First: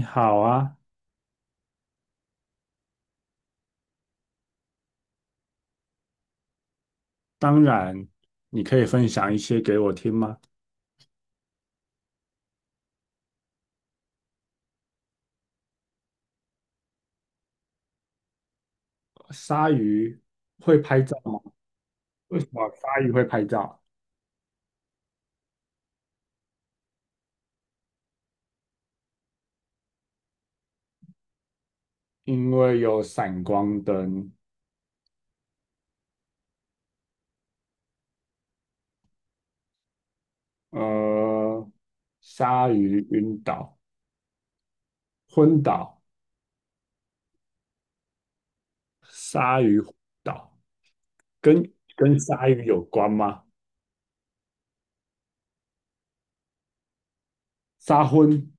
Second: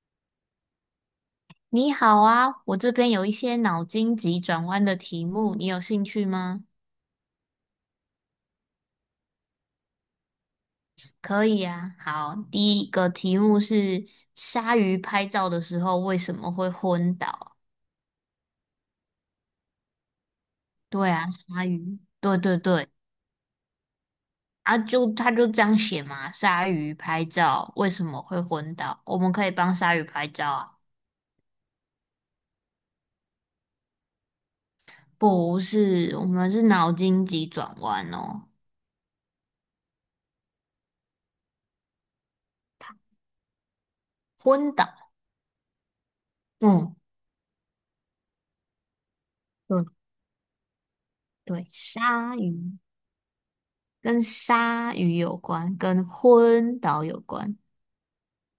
你好啊，你好啊，我这边有一些脑筋急转弯的题目，你有兴趣吗？当然，你可以分享一些给我听吗？可以啊，好，第一个题目是鲨鱼拍照的时候为什么会昏倒？鲨鱼会拍对照啊，吗？鲨鱼，对为什对么对，鲨鱼会拍照？啊就他就这样写嘛，鲨鱼拍照为什么会昏倒？我们可以帮鲨鱼拍照啊？因为有闪光灯。不是，我们是脑筋急转弯哦，呃，鲨鱼晕倒、昏倒，昏倒，嗯，鲨鱼对昏倒跟对，鲨鲨鱼鱼。有关吗？跟鲨鱼有关，跟昏倒有关。杀昏、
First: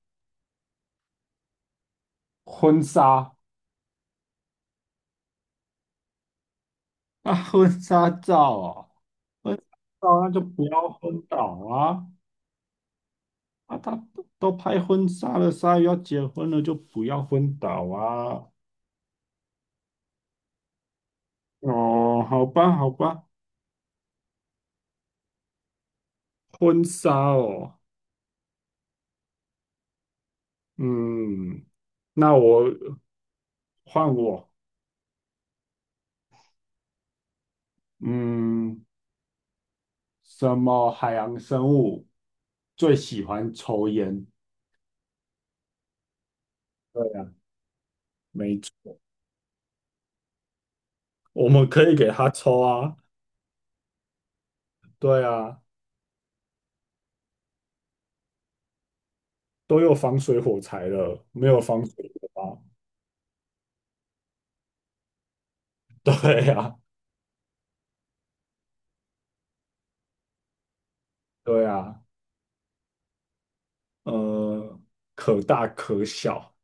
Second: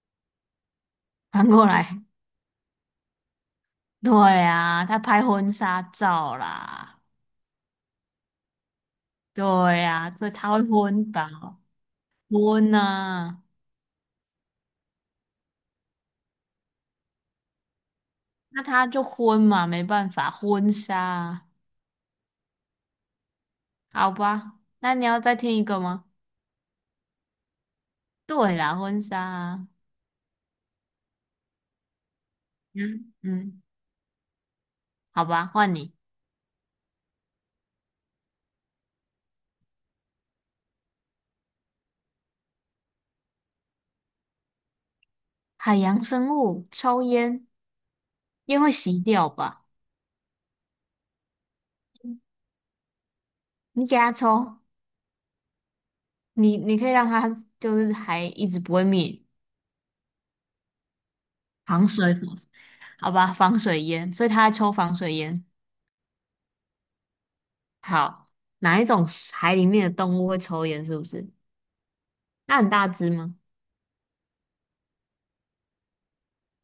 翻过来，婚纱 对啊，他拍婚纱照啦，啊，婚纱照啊，对婚纱啊，照所那以就他会不要昏昏倒倒，啊。昏啊，啊，他都拍婚纱了，鲨鱼要结婚了，就不要昏倒啊！那他就昏嘛，没办法，婚纱啊。哦，好吧，好吧，好吧，那你要再听一个吗？婚纱哦，对啦，婚纱啊。嗯，那我嗯嗯，换我，好吧，换你。嗯，什么海洋生物最喜欢抽烟？海洋生物对抽啊，烟，没烟会错，熄掉吧？我们可以给他抽啊，你给它抽，对啊，你可以让它就是还一直不会灭。都有防水火柴了，没有防防水水火，火吗？好吧，防水烟，所以他在抽防水烟。对呀，好，哪一种海里面的动物会抽烟？是不是？对呀，那很大只吗？呃，可大可小。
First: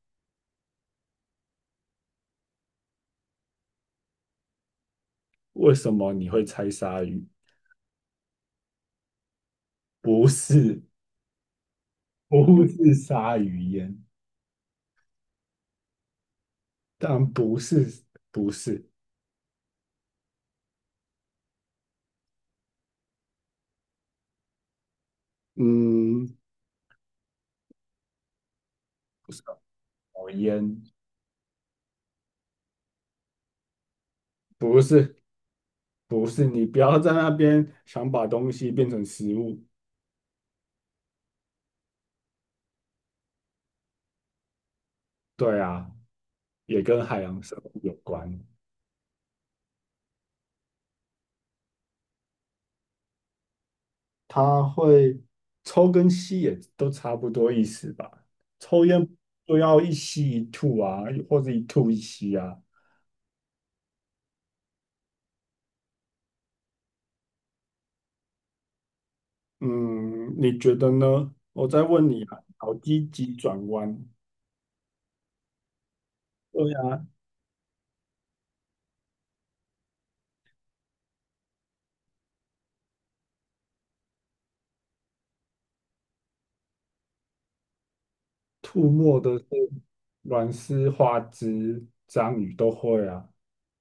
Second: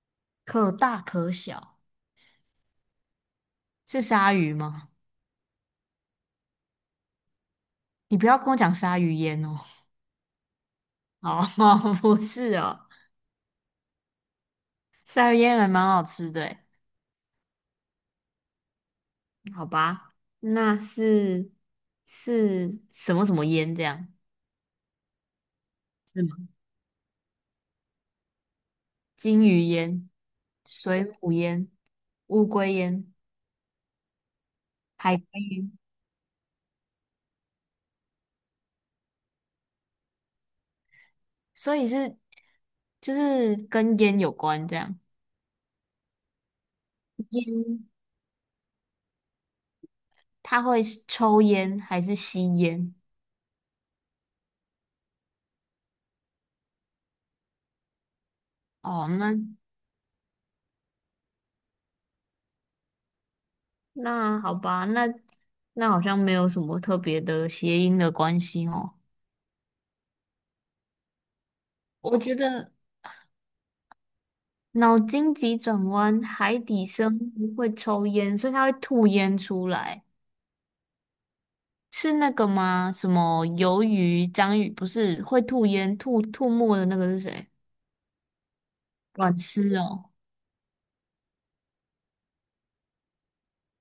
可大可小，是鲨鱼吗？为什么你会猜鲨鱼？你不要跟我讲鲨鱼烟哦。不是，哦，不 是不哦，是鲨鱼烟，鲨鱼烟还蛮好吃的诶。但不是，不是，好吧，那是是什么烟这样？是嗯，吗？金鱼什烟、么烟？水母烟、乌龟烟、不海是，龟烟。不是，你不要在那边想把东西变成食物。所以是就是跟烟有关这样。对啊，也跟海洋生物烟，有关，他会抽烟还是吸烟？它会抽跟吸也都差不多意思吧？抽烟哦，那就要一吸一吐啊，或者一吐一吸啊。那好吧，那好像没有什么特别的谐音的关系哦。嗯，你觉得呢？我再问我你觉啊，好得积极转弯。脑筋急转弯，海对底啊，生物会抽烟，所以它会吐烟出来，是那个吗？什么鱿鱼、章鱼不是会吐烟、吐吐沫的那个是谁？吐沫的阮是丝哦。软丝、花枝、章鱼都会啊，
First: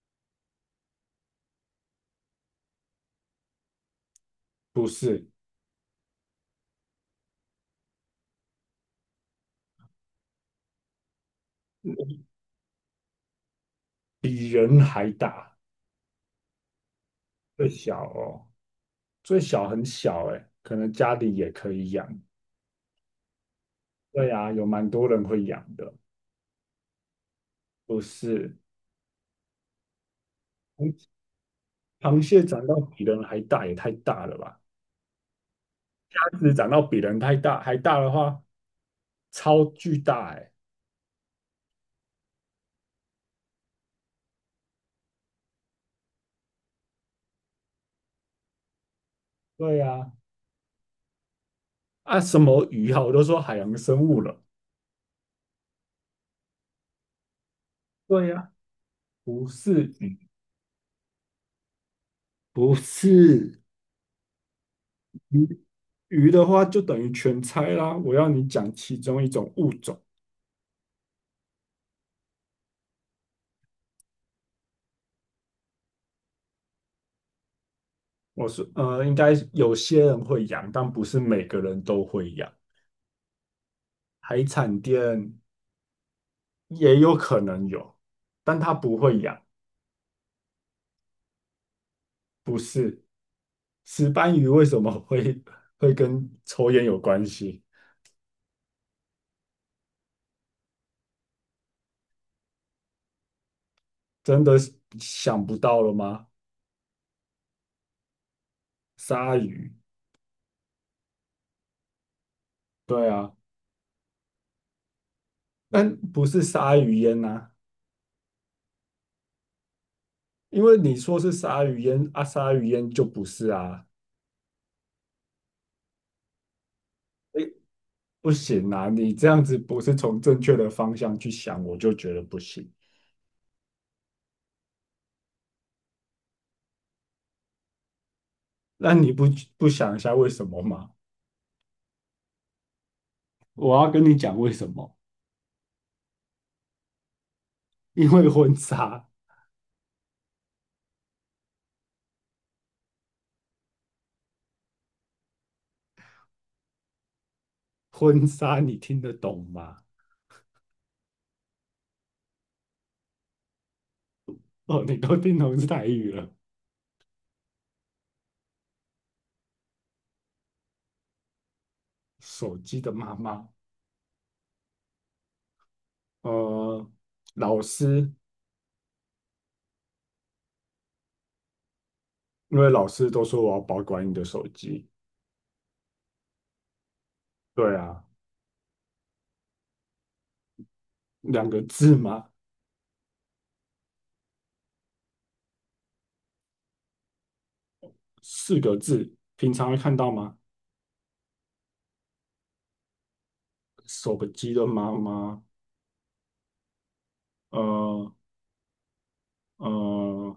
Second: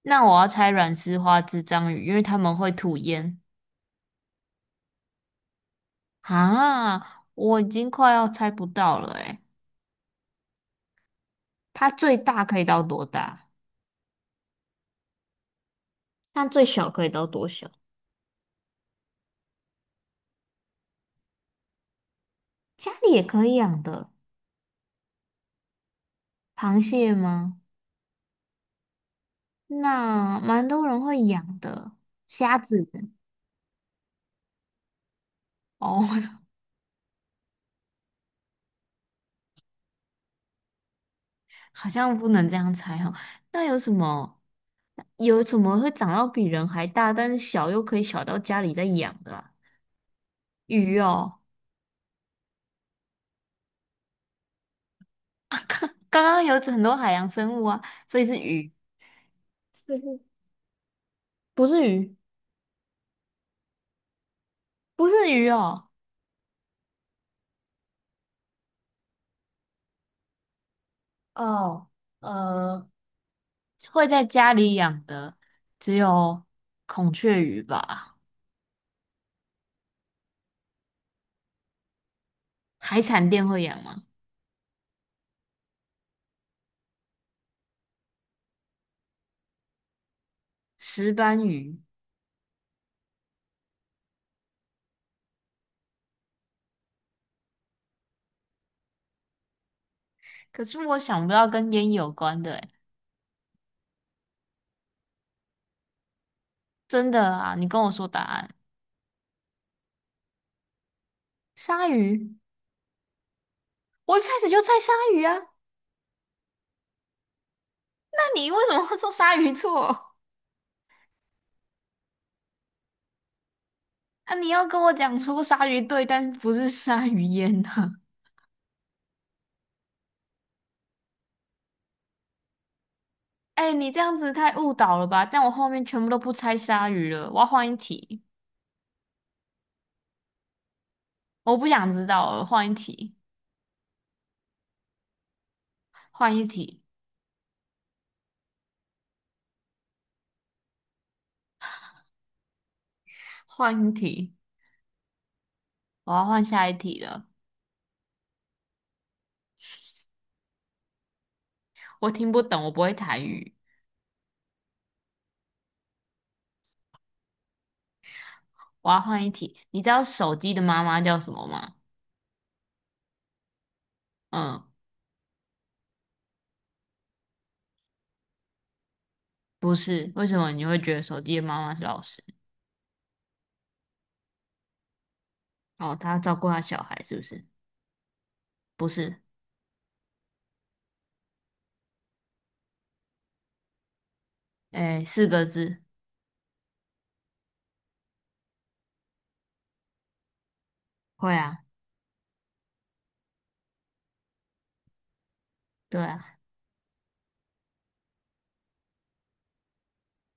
那我要猜软丝花枝章鱼，因为他们会吐烟。不是啊，我已经快要猜不到了诶，它最大可以到多大？比人还大，那最小可以到多最小？小哦，最小很小哎，可能家里也可以养。家里也可以养的，对啊，有蛮多人会养的，螃蟹吗？不是？那蛮多人螃会养的，螃蟹虾长到子。比人还大，也太大了吧？鸭哦，子长到比人太大还大的话，超巨大哎。好像不能这样猜哦。那有什么会长到比人还大，但是小又可以小到家里在养的啊？对呀、鱼哦，啊，什么鱼啊？我都说海洋生物了。刚刚有很多海洋生物啊，所以对是呀、鱼。不是就鱼，是。不是鱼，不是不是鱼鱼，哦，鱼的话就等于全猜啦。我要你讲其中一种物种。哦，呃，会在家里养的只有孔雀鱼吧？我是应该有些人会养，但不是每个人都会养。海产店会养吗？海产店也有可能有，但他不会养。石斑鱼，不是石斑鱼为什么会跟抽烟有关系？可是我想不到跟烟有关的诶，真的是想不到了吗？真的啊，你跟我说答案。鲨鱼，鲨鱼，对啊，我一开始就猜鲨鱼啊，但不是鲨鱼烟呐、那你为什么会说鲨鱼错？因为你说是鲨鱼烟啊，鲨鱼烟就不是啊，啊，你要跟我讲说鲨鱼对，但是不是鲨鱼哎，烟呢、啊？不行啊，你这样子不是从正确的方向去想，我就觉得不行。哎，你这样子太误导了吧？这样我后面全部都不猜鲨鱼了，我要换一题。那你不想一下为什么吗？我不想知道了，换一题，我要跟你讲为什么，换一题，因为婚纱，换一题，我要换下一题了。婚纱你听得懂吗？我听不懂，我不会台语，哦，你都听懂是台语了，我要换一题。你知道手机的妈妈叫什么吗？手机的妈妈，嗯，呃，老师，不是，为什么你会觉得手机的妈妈是老师？因为老师都说我要保管你的手机，哦，她照顾她小孩是不是？对啊，不是，两个字嘛。诶，四个字，四个字，平常会看到吗？会啊，手机的妈妈，对啊，呃呃，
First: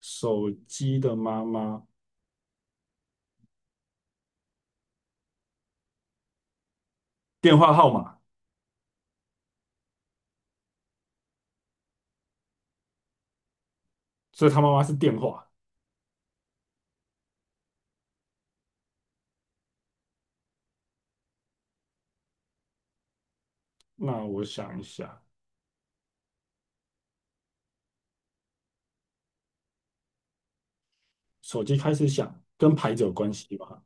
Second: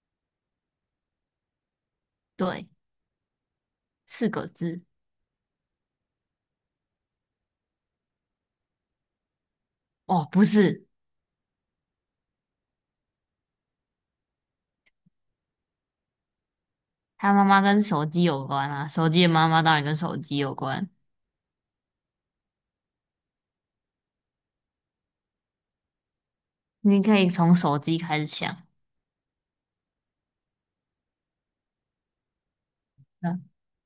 手机的妈妈，对，四个字。电话号码，哦，不是，所以他妈妈是电话。她妈妈跟手机有关啊，手机的妈妈当然跟手机有关。那我想一下，你可以从手机开始想。手机开始响，跟牌子有关系吧？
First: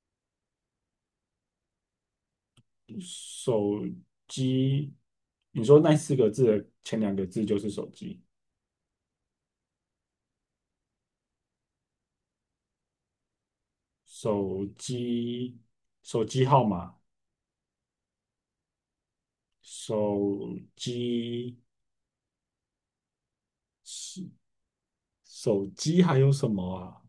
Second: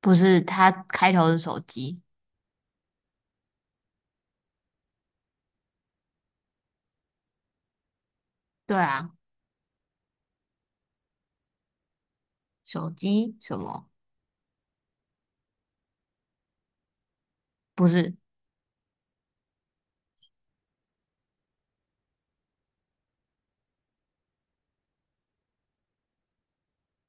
不是，他开头是手机。手机，你说那四个字的前两个字就是手机，对啊，手机什么？手机，手机号码，不是，手机，手手机还有什么啊？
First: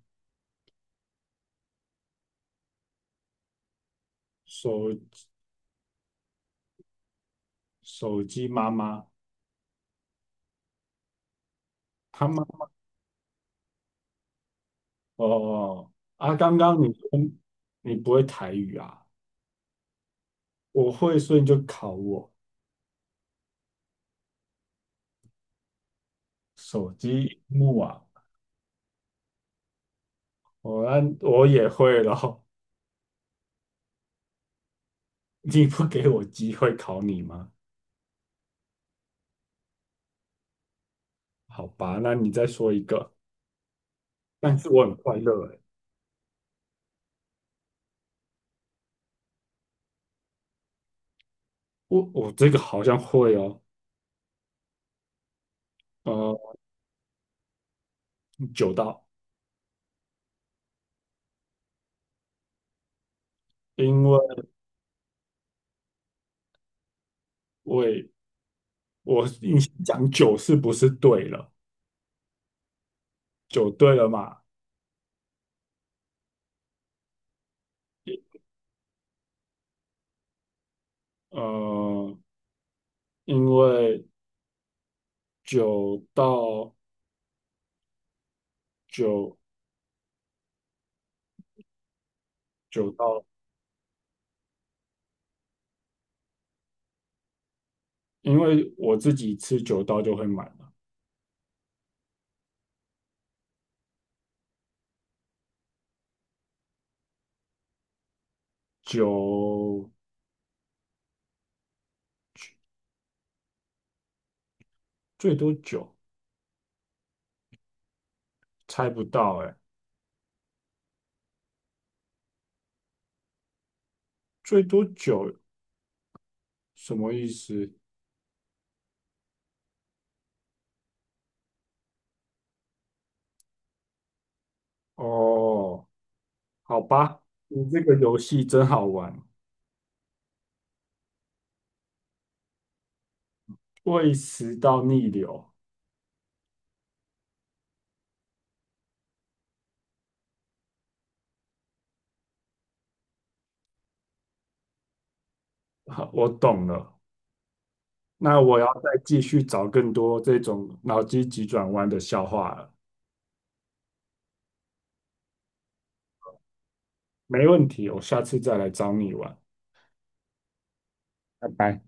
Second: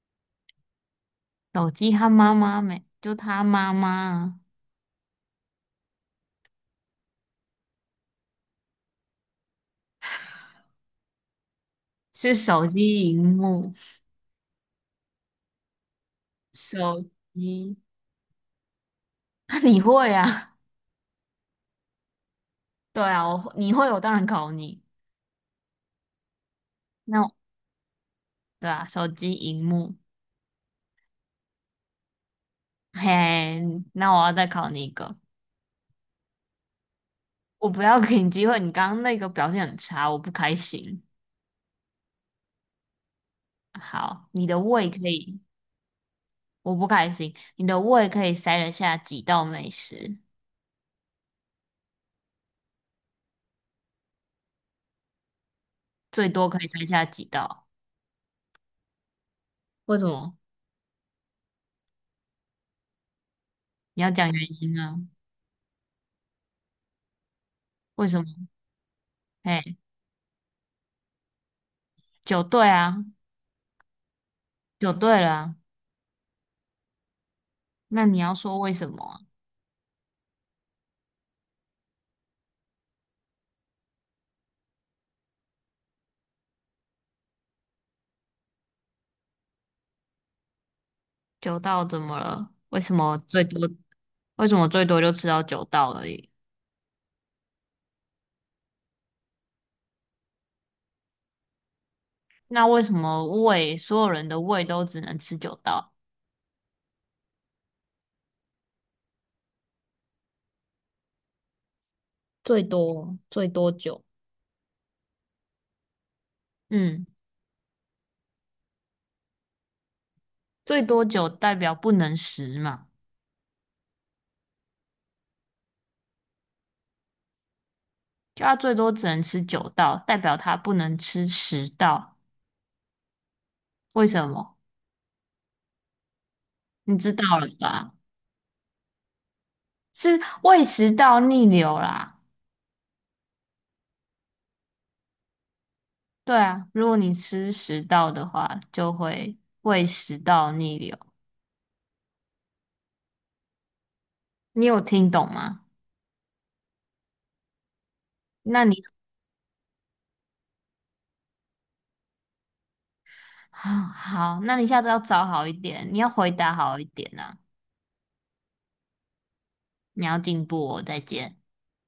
手机他妈妈没，就他妈妈啊手手机妈妈，他是妈手机荧幕，哦哦哦啊，刚刚你说手机。你不会台语啊，你会啊？我会，所以你就考我对啊，我你会，我当然考你。手那我机荧幕啊，对啊，手机荧幕。那我也会咯，嘿，那我要再考你一个。你不给我机会考你吗？我不要给你机会，你刚刚那个表现很差，我不开心。好吧，那你再说一个，好，你但的是我胃很可快以，乐诶，我不开心。你的胃可以塞得下几道美食？我这个好像会哦，最呃，多可以猜下几道？九道，为什么？你因要讲为原因啊？我也为什么？我你先哎，讲九是不是对了？九对啊，九对了嘛？九对了啊那你要说为什么啊？呃，因为九到九九道怎么了？为九什么到，最多？为什么最多就吃到九道而已？因为我自己吃九刀就会满了，那为什么胃所有人的胃都只能吃九道？九最多最多九，最多九，嗯，猜不到哎、最多九代表不能十嘛，最多九什么意思？就他最多只能吃九道，代表他不能吃十道。为什么？哦，好你知吧，道了你这吧？个游戏真好玩，是胃食道逆流啦。胃食到逆流，对啊，如果你吃食道的话，就会胃食道逆流。你有听懂吗？好我懂了。那我那要你 再继续找更多这种脑筋急转弯的笑话了。啊好，那你下次要找好一点，你要回答好一点啊，没问题，我下次再来找你玩。你要进步哦，再见。拜拜。